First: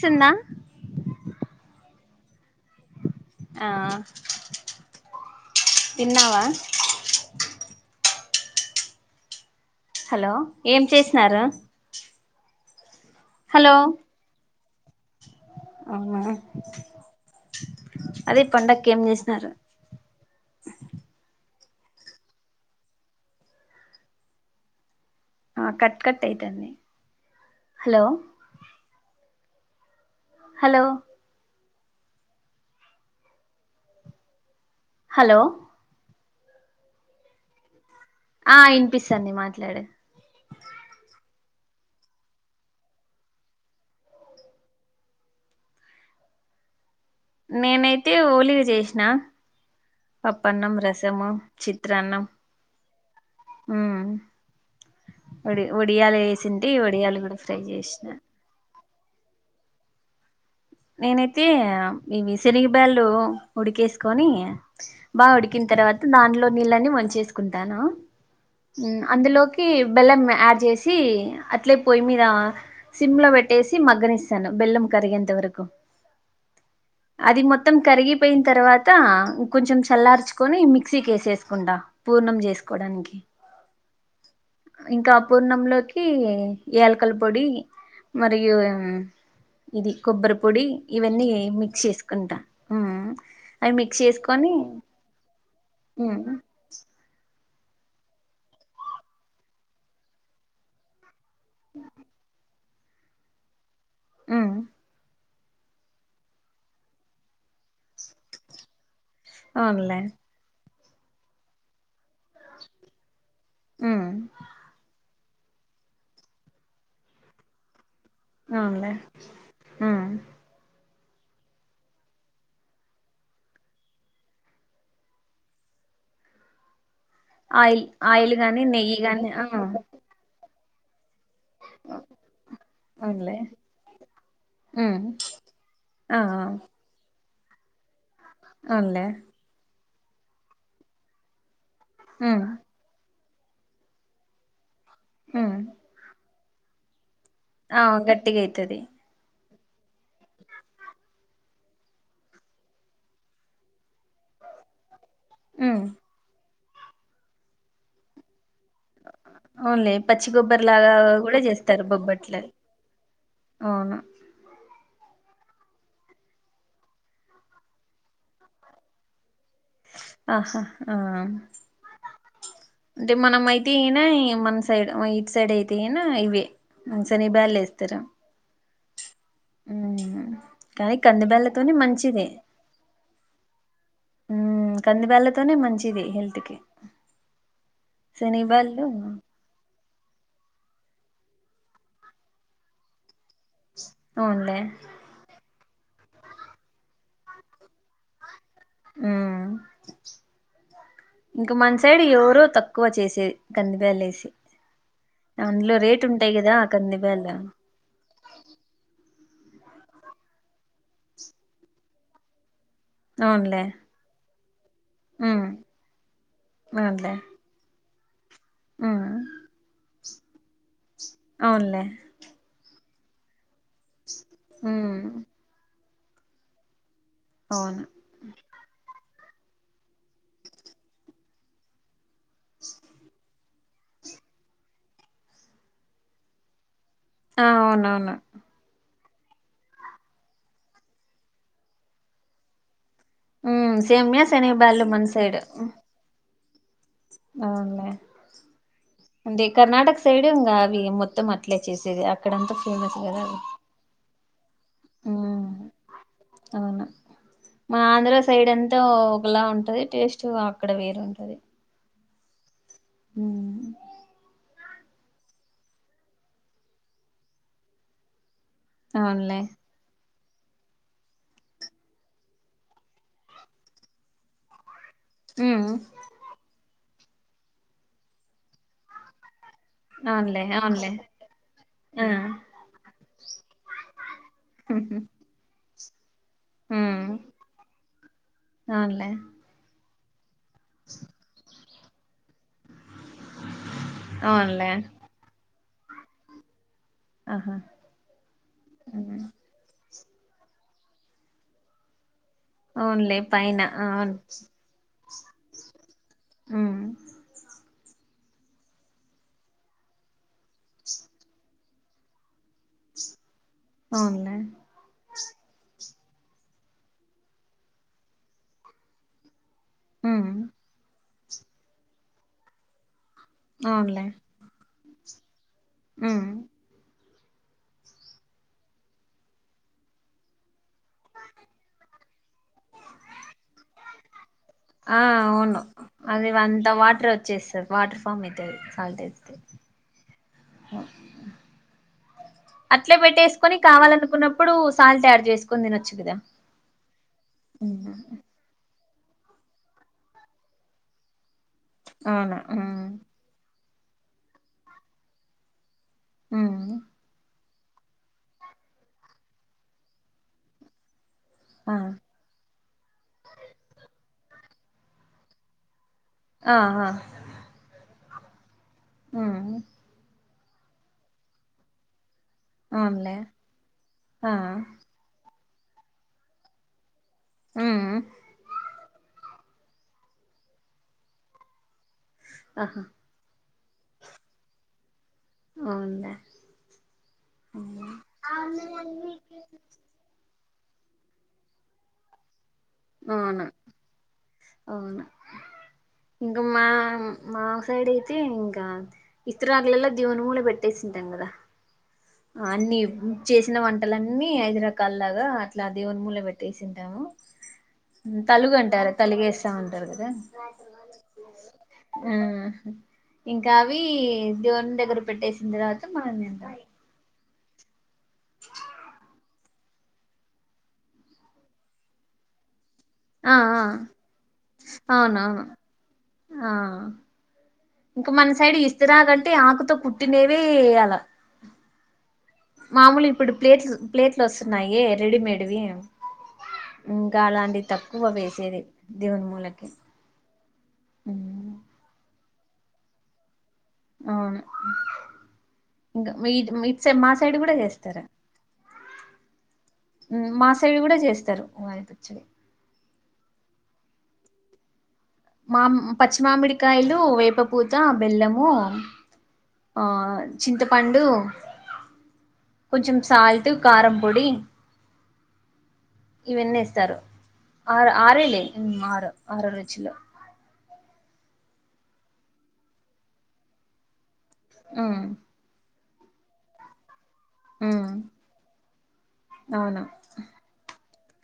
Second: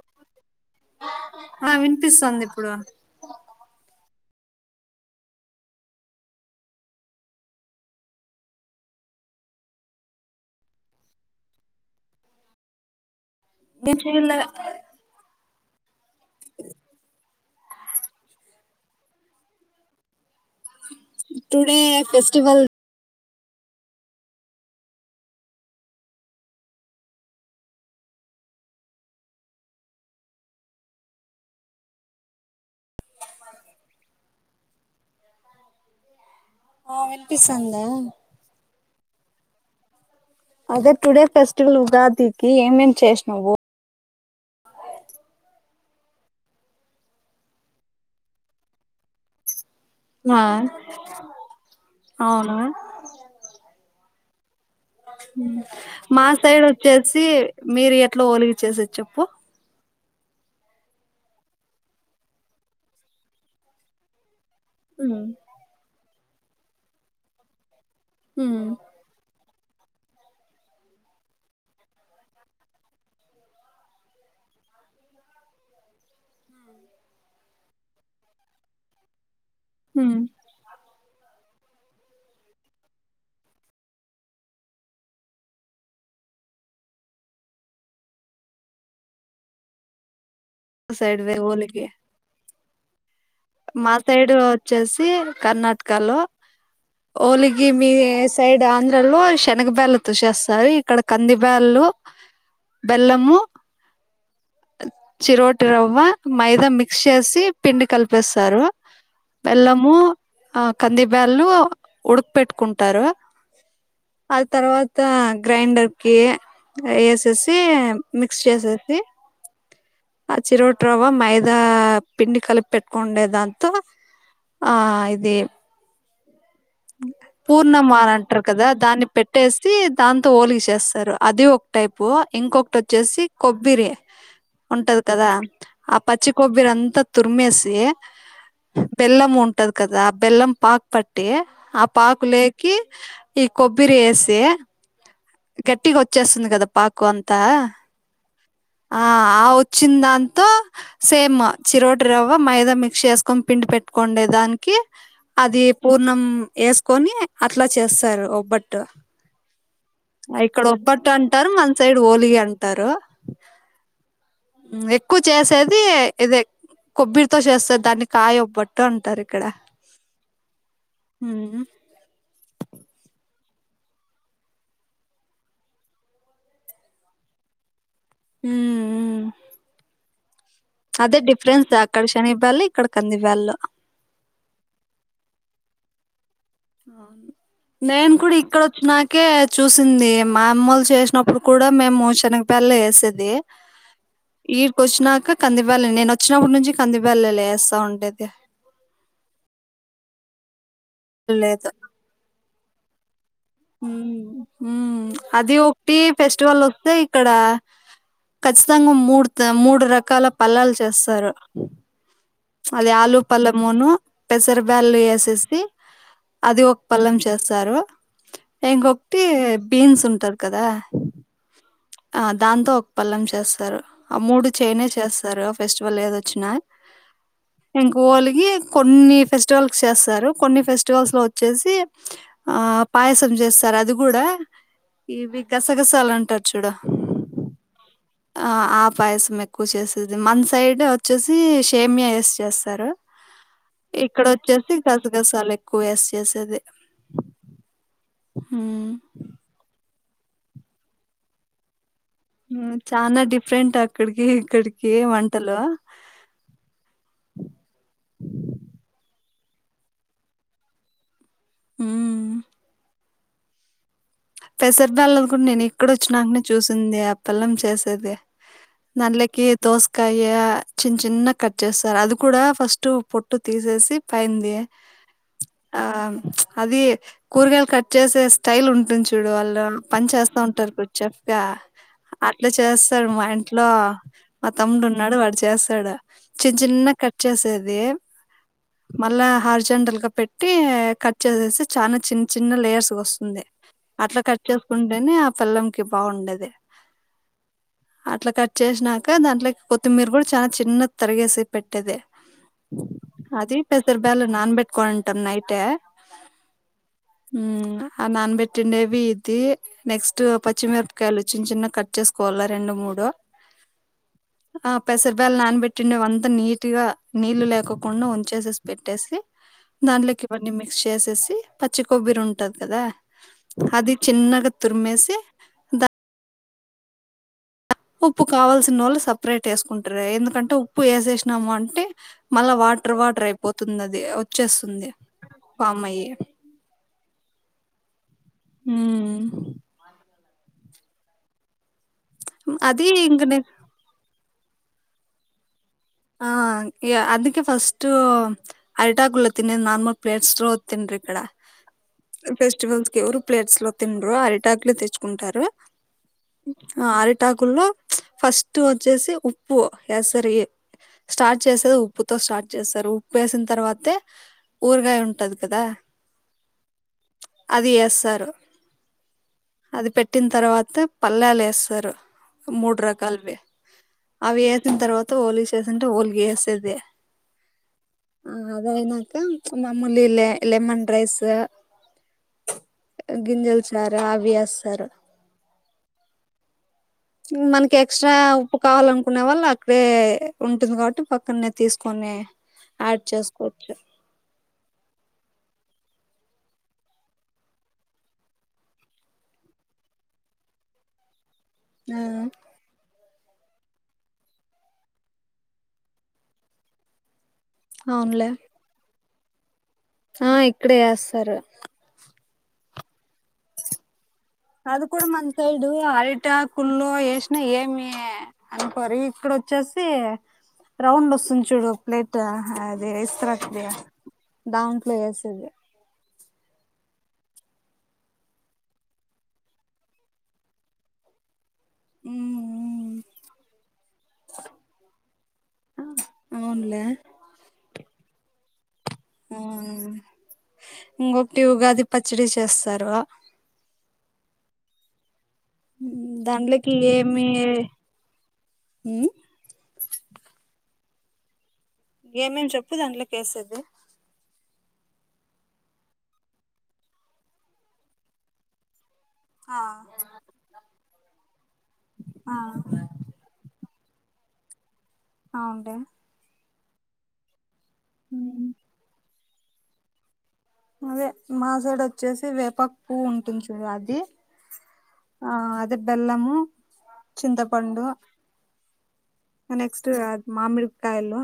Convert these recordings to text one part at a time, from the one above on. సిన్నా కనిపిస్తుంది ఇప్పుడు తన్నావా హలో ఏం చేసిన నను చేలే అవునా అదే పండగ ఏం చేసినారు టుడే ఫెస్టివల్ ఆ కట్ కట్ అవుతుండి హలో హలో హలో ఆ వినిపిస్తు అందా ఆ ఇనిపిస్తండి మాట్లాడే అదే టుడే ఫెస్టివల్ ఉగాదికి ఏమేమి చేసినావు నేనైతే ోలిక చేసినా ఆ పప్ప అన్నం రసమం చిత్రత్రాన్నం అవును హ మా సైడ్ వడియాలు వచ్చేసి కూడా ఫ్రై మీరు చేసిన ఎట్లా లికి చేసొచ్చు ఓహో నేనైతే ఇవి శనగ బ్యాళ్ళు ఉడికేసుకొని ఉమ్ బాగా ఉడికిన తర్వాత దాట్లో నీళ్ళని వంచేసుకుంటాను ఉమ్ అందులోకి బెల్లం యాడ్ చేసి అట్లే పోయి మీద సిమ్ లో పెట్టేసి మగ్గని ఇస్తాను బెల్లం కరిగేంత వరకు అది మొత్తం కరిగిపోయిన తర్వాత కొంచెం ఉమ్ చల్లార్చుకొని మిక్సీ కేసేసుకుంటా పూర్ణం చేసుకోడానికి ఇంకా పూర్ణంలోకి యాలకల పొడి మరియు ఇది కొబ్బర్ పొడి సైడ్ ఇవన్నీ వే మిక్స్ ఓలిగి చేసుకుంటా అవి మా మిక్స్ సైడు చేసుకొని వచ్చేసి కర్ణాటక లో మ్ ఓలీగ్ గివ్ మీ సైడ్ ఆంధ్రాలో శనగ బ్యాల్ తో చేసేస్తారు ఇక్కడ కందిబ్యాలు బెల్లము మ్ చిరోటి రవ్వ మైదా మిక్స్ చేసి పిండి కలిపేస్తారు బెల్లము అవునులే ఆ కంది బ్యాలు ఉడుక పెెట్టుకుంటారు మ్ అది తర్వాత గ్రైండర్ కి వేసేసి మిక్స్ అవునులే చేసేసి మ్ ఆ చిరో చట్రవా మైదా పిండి కలిపి పెట్టుకుండేదంత ఆ ఇది ఆయిల్ పూర్ణమాన్ అని ఆయిల్ అంటారు గాని కదా నెయ్యి దాన్ని గాని ఆ పెట్టేసి దాంతో ఓలిగ చేస్తారు అది ఒక టైపు ఇంకొకటి వచ్చేసి అవునులే కొబ్బరి ఉంటది ఉమ్ కదా ఆ పచ్చికోబ్బర అంతా తురిమేసి అవునులే బెల్లం ఉంటది కదా ఆ బెల్లం పాకు పట్టి ఆ పాకు ఉమ్ లేకి ఈ కొబ్బరి వేసి ఉమ్ కట్టిగ వచ్చేస్తుంది గదా పాకు అంత ఆ గట్టిగా అయితది ఆ అవ్ వచ్చిన్దాంతో సేమ్ చిరోటి రవ్వ మైదా మిక్స్ చేసుకొని పిండి పెట్టుకోండే దానికి అది ఉమ్ పూర్ణం ఎసుకని అట్లా చేస్తారు ఒబట్ అవున్ లె పచ్ ఇక్కడ ఓబ్బట్టు అంటారు మన సైడ్ ఓలిగ అంటారు అవును ఎక్కువ చేసేది ఇదే కొబ్బరితో చేస్తది దాన్ని కాయ ఒబట్టు అంటారు ఇక్కడ ఆహా ఆ ఉమ్, అంటే మనమై టి గినా మన సైడ్ ఇటు సైడ్ అయితే అయినా ఇవే శనిగ బ్యాలు వేస్తారు ఉమ్ హు ఉమ్ కానీ అదే డిఫరెన్స్ కందిబ్యాళ్ళతోనే అక్కడ మంచిదే శనిగబ్యాలు ఇక్కడ కంది బ్యాలు ఉమ్ కంది బ్యాల తోనే మంచిది హెల్త్ కి నేను కూడా ఇక్కడ శనిబ్యాళ్ళు వచ్చినాకే చూసింది మా అమ్మల సైడ్ చేసినప్పుడు కూడా మేము శనగ బ్యాలే వేసేది అవున్ లే కంది బ్యాలే నేను వచ్చినప్పుడు నుంచి కంది బ్యాలే వేస్తా ఉండేది ఉమ్ ఇంకా లేదు మన సైడ్ ఎవరు తక్కువ చేసేది కందిబ్యాళ్ళు వేసి ఉమ్ అది అందులో ఒకటి రేటు ఉంటాయి కదా ఫెస్టివల్ ఆ వస్తే ఇక్కడ కందిబ్యాళ్ళు ఖచ్చితంగా మూడుత మూడు రకాల పల్లాలు చేస్తారు అది ఆలు అవునులే పల్లమూను పెసరపు బ్యాలు ఉమ్ వేసేసి అది ఒక అవునులే పలెం చేస్తారు ఉమ్ ఇంకొకటి బీన్స్ ఉంటాది కదా అవునులే ఆ దాంతో ఒక పల్లెం చేస్తారు ఆ మూడు చేయానే ఉమ్ చేస్తారు ఫెస్ట్ వల్ ఏది వచ్చిన అవును ఒలిగి కొన్ని ఫెస్టివల్స్ కీ చేస్తారు కొన్ని ఫెస్టివల్స్ లో వచ్చేసి ఆ పాయసం చేస్ స్తరు అది కూడా ఇవి గసగసాల అంటారు చూడు అవున ఆ ఆప్ పాయసం ఎక్కువ చేసేది మన్ సైడ్ వచ్చేసి షేమియా ఏసి చేస్తారు ఉమ్ సేమ్యా ఇక్కడ అచ్చేసి శనగబ్యాళ్ళు గసగసాలు ఎక్కువేసి చేసేదే అవున్లే హు అంటే సైడేం గాదు ఆవి మొత్తం అట్లే చేసేదే ఉ చాన డిఫ్రెంట్ అక్కడికి ఇక్కడికి ఊ వంటలు అవును మా ఆంధ్ర సైడ్ ఎంతో అలా ఉంటది టేస్ట్ అక్కడ వేరుంటది ఉమ్ హు పెసర్ బ్యాలను కూడా నేను ఇక్కడొచ్చినాకనే చూసింది అప్పల్లం చేసేది దాంట్లే అవునులే కి దోసకా కయ్య చిన్న చిన్న కట్ చేస్తార్ అది కూడా ఫస్ట్ పొట్టు తీసేసి పైంది ఉమ్ ఆ అది కూరగాయలు కట్ చేసే స్టైల్ ఉంటుంది చూడు వాల్ పని చేస్తా అవునులే ఉంటరు అవునులే ఇప్పుడు చెఫ్ గా ఆ అట్లా చేస్తాడు మా ఇంట్లో మా తమ్ముడు ఉన్నాడు వాడు చేస్తాడు చిన్న చిన్న కట్ ఉమ్ చేసేది అవునులే మల్లా హార్ జండల్ గా ట్టి కట్ చేసేస్తే చాల చిన్న చిన్న లేయర్స్ వస్తుంది అట్లా కట్ అవునులే చేసుకుంటేనే ఆ పెల్లంకి బాగుండేది ఆహా అట్లా కట్ చేసినాక దాంట్లోకి కొత్త్ మిరు కూడా చాలా చిన్న తరిగేసి పెట్టేది అవునులే అది పైన పెసర్ అవును బ్యాలను నాన్ పెట్టుకోయింటమ్ నైటే ఉమ్ ఊంగా ఆ నానబెట్టిండేవి ఇది నెక్స్ట్ పచ్చిమిరపకాయలు చిన్న చిన్న కట్ చ్చేసుకోవల్ల రెండు మూడు అవునులే బ్యాల్ నానబెట్టిండేవి అంతా నీట్ గా నీళ్లు లేకుండా వంచేసేసి పెట్టేసి దాంట్లోకి ఉమ్ ఇవన్నీ మిక్స్ చేసేసి పచ్చికొబ్బరి ఉంటది కదా అది చిన్నగా తురిమేసి ఊ ఉప్పు కావాల్సినోల్లు సప్రేట్ ఏసుకుంట్రే ఎందుకంటే ఉప్పు ఏసేసినమంటె మల్ల వాట్ టర్ వాటర్ అయిపోతుంది ఆది ఆ అవును అది అంత వాటర్ చేస్తరు వాటర్ ఫామ్ అయితది సాల్ట్ హ్మ్. ఎత్తే అది అట్లే ఇంక నే పెట్టేసుకొని కావాలనుకున్నప్పుడు సాల్ట్ ఆడ్ చేసుక్ ఆ ఇగ అందుకే ఫస్ట్ ఉమ్ అరిటాకులలో తినేది నార్మల్ ప్లేట్స్ లో తినరు ఇక్కడ అవును ఉమ్ ఫెస్టివల్స్ కి ఏవరు ప్లేట్స్ లో తిండ్రు అరిటాకులు తెచ్చుకుంటారు ఉమ్ ఆ అరిటాకుల్లో ఫస్ట్ వచ్చేసి ఉప్పు ఏస్తారు ఈ స్టార్ట్ ఆ చేసేది ఉప్పుతో స్టార్ట్ చేస్తారు ఉప్పు ఏసిన తర్వాతే ఊరగాయ ఉంటది కదా ఆ ఆ అది ఏస్తారు ఉమ్ అది పెట్ ట్టిన తర్వాత పల్లాలు ఏస్తరు మూడు అవునులే రకాలువి ఆ అవి ఏసిన్ తర్వాత ఓలి చేసంటే ఓలిగా ఏసేది ఉమ్ ఆ అది అయినాక మమ్ములి లే లెమన్ రైస్ ఆహా గింజల సార అవి ఏస్తారు అవున్లె మనకి ఎక్సట్రా ఉప్పు కావాలనుకునే వాళ్ళు అక్కడే ఉంటుంది కాబట్టి పక్కనే తీసుకొని ఆడ్ అవును చేసుకోవచ్చు అవును ఇంకా మా మా సైడ్ అయితే ఇంకా ఇస్తారకులలో దేవుని ముల పెట్టే సింటాం గదా ఆ అన్నీ చేసిన వంటలన్నీ హైదరా కాల్ లాగా అట్లా దేవునిముూల పెట్టేసింటాము అవునులే తలుగు అంటార తలుగేస్తామ కదా ఆ ఇక్కడే ఏస్తారు. ఇంకా అవి దేవుని అది దగ్గర కూడాడ మన పెట్టేసిన సైడు తర్వాత మనం ఆరిటా తింటాం కుళ్ళు ఎస్ ఏమి అనుకోరు ఇక్కడ వచ్చసి రౌండ్ వస్తుంది చూడు ప్లేట్ ఆ ఆ ఇస్త్రాది దాంట్లో అవునవును వేసది ఆ ఇంక మన సైడ్ ఇస్తుఆకుతో కుట్టినేవే వేయ్యాల మామూలు ఇప్పుడు ప్లేట్లు ప్లేట్లు వస్తున్నాయి రెడీమేడ్వి అవునులే ఇంకా అలాంటి తక్కువ వేసేది దేవుడు ఆ ముందర ఇంకొకటి ఉగాది పచ్చడి చేస్తారు అవును దాంట్లోకి ఇంకా మా ఏమి సైడ్ కూడా చేస్తారా ఉమ్, మాసైడి కూడా చేస్తారు ఉగాది పచ్చడి ఏమేం చెప్పు దాంట్లోకి వేసేది పచ్చి మామిడికాయలు వేపపూత బెల్లము ఆ చింతపండు ఆ కొంచెం సాల్ట్ కారంపొడి అవుంట విన్నేస్తారు ఆరు ఆరేలే ఆరు రుచులో అదే మాసడు వచ్చేసి వేప పూవు ఉంటుంది చూడు అది ఉమ్ ఆ అది బెల్లమ చింతపండు ఉమ్ అవును నెక్స్ట్ అది మామిడికాయలు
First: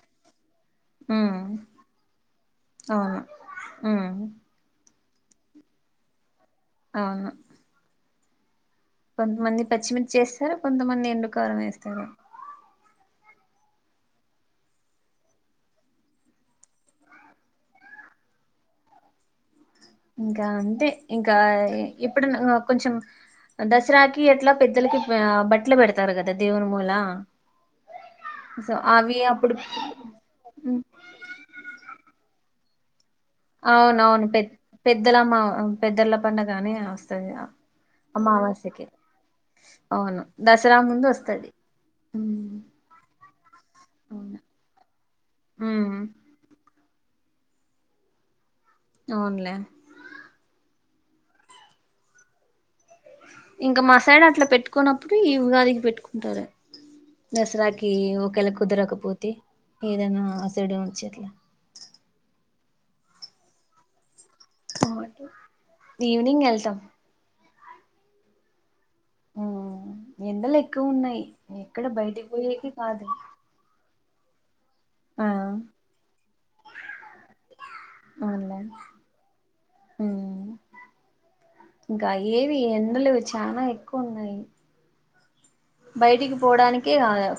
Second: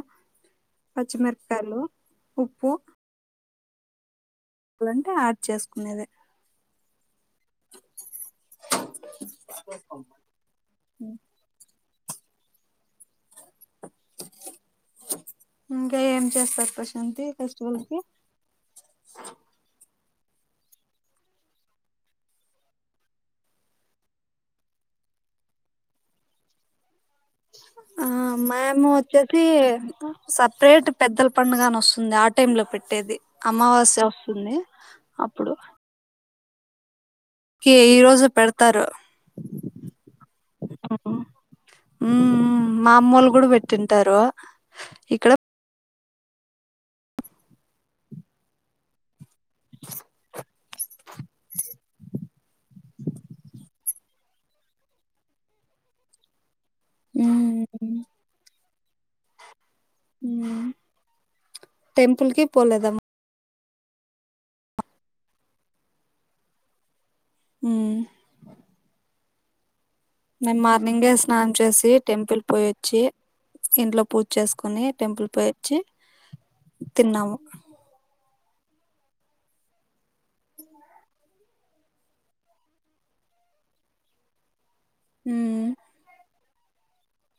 ఉమ్ పచ్చిమిరకాయలు ఉప్పు ఆ అలంటే యాడ్ చేసుకునేది అవును కొంతమంది పచ్చిమిర్చి వేస్తారు కొంతమంది ఎండుకారం వేస్తారు ఇంకా ఏం చేస్తారు ప్రశాంతి ఫెస్టివల్ కి ఇంకా అంటే ఇంకా ఎప్పుడునా కొంచెం దసరాకి ఎట్లా పెద్దలకి బట్టలు పెడతారు కదా దేవుని మూల ఆ సో మ్యాము అవి వచ్చేసి అప్పుడు సపరేట్ పెద్దల పడుగని వస్తుంది ఆ టైమ్ లో పెట్టి పట్టేది అవున అవును పె పెద్దలమ్మ అప్పుడు పెద్దళ్ల పండగాని వ కి ఈ రోజు పెడతారు అమావాస్యకి అవును దసరా ముందు వస్తది ఉ ఉమ్ మా అమ్మళ్లు కూడా పెట్టింటారు అవును ఇక్కడ ఉమ్ అవునులే ఇంకా మా సైడ్ అట్లా పెట్టుకున్నప్పుడు ఈ ఉగాదికి పెట్టుకుంటారు దసరాకి ఒకేళ కుదరకపోతే ఏదైనా అసడ వచ్చట్లా పోలేదాము ఈవినింగ్ వెళ్తాం ఈ ఆ మేము మార్నింగ స్నానం చేసి బయటికి టెంపుల్ పోయి పోయేకి వచ్చి కాదు ఇంట్లో పూజ చేసుకుని ఆ టెంపుల్ పొయి వచ్చి తిన్నాము అవునులే హ ఇంకా ఏవి ఎండలు చాలా ఎక్కువ ఉన్నాయి హ పోవడానికి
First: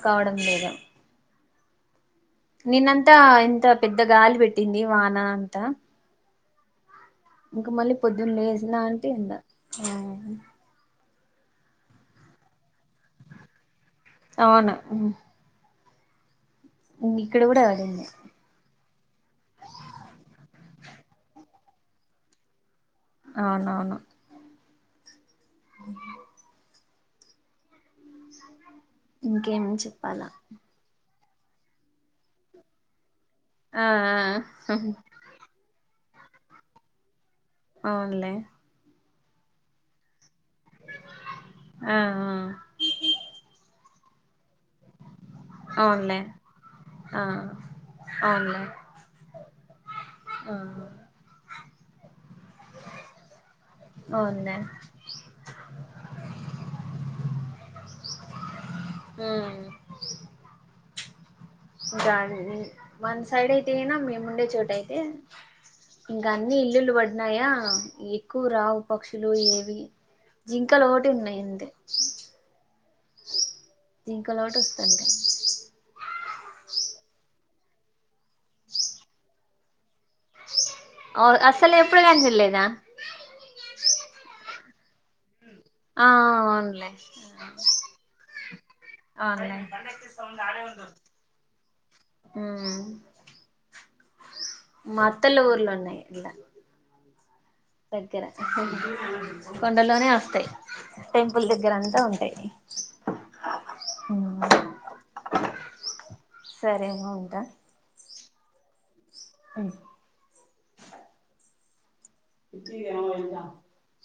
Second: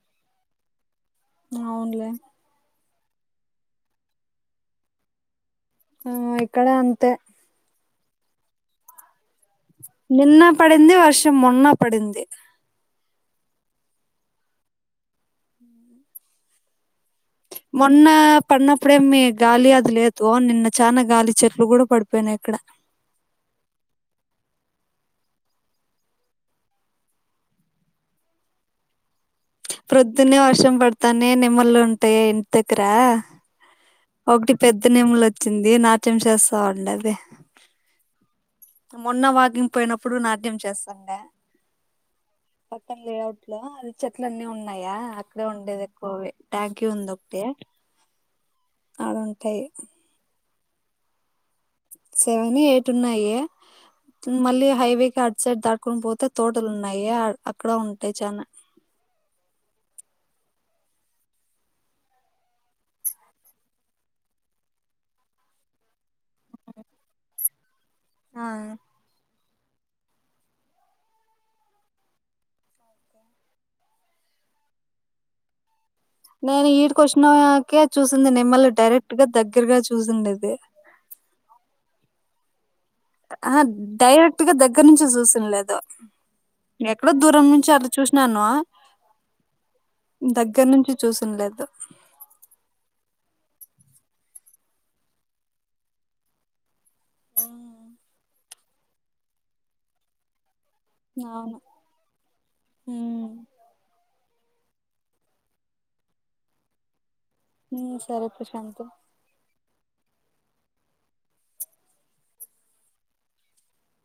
కావడం లేదు అవునులే నిేనంతా ఇంత పెద్ద గాలి పెట్టింది వాన అంతా ఆ ఇక్కడ అంతే ఇంక మళ్ళీ పొద్దున లేసినాంచి ఎండ ఆ నిన్న పడింది వర్షం మొన్న పడింది అవును ఇక్కడ కూడా మొన్న పడింది పడినప్పుడేమి గాలి అదిలేదు నిన్న చానా గాలి చెట్లు కూడా పడిపోయినాయి అక్కడ అవునవును అ ఇంకేం చెప్పాలా తనే నెమలు ఉంటే ఇంటి దగ్గర ఆ ఒకటి పెద్ద నెమలి వచ్చింది నాట్యం చేస్తాఉండె అది అవును లేే మొన్న వాకింగ్ పోయినప్పుడు నాకు స్తా ఆ పక్కన లేఅట్ లో అది చెట్లు అన్నీ ఉన్నాయా అక్కడే ఉండేది ఆ అవునులే ఎక్కువవి ట్యాంకి ఉంది ఆ ఒకటి ఆడుంటాయి ఆహా సెవెన్ ఎయిట్ ఉన్నాయి అవునులే మళ్ళీ హైవే క అటు సైడ్ దాటుకుని పోతే తోటలు ఉన్నాయి అక్కడ ఉంటాయి చానా హ రాం వన్ సైడ్ అయితే గైనా మేముండే చోట అయితే ఇంకా అన్ని ఇల్లులు పడినాయా ఎక్కువ ఆ రావు పక్షులు ఏవి జింక లు ఒకటి ఉన్నాయి అంతే జింక లొకటి వస్థాంటయి నేను ఈడికి వచ్చినకె చూసింది నెమల్లు డైరెక్ట్ గా దగ్గరగా చూసిండేది అవును అసలు ఎప్పుడు కాని చూడల్లేదా అహ డైరెక్ట్ గా దగ్గర నుంచి చూసింలేదు ఆ అవునులే ఎక్కడో దూరం నుంచి అట్ల చూసినాను అవునులే దగ్గర నుంచి చూసినలేదు మత్తల ఊర్లో ఉన్నయి ఇలా ఆ దగ్గర కొండల్లోనే వస్తాయి టెంపుల్ అవును దగ్గర అంతా ఉంటాయి ఉమ్ సరే మా ఉంటా ఉ సరే ప్రశాంతి అ ఇక వెత [unintelligible]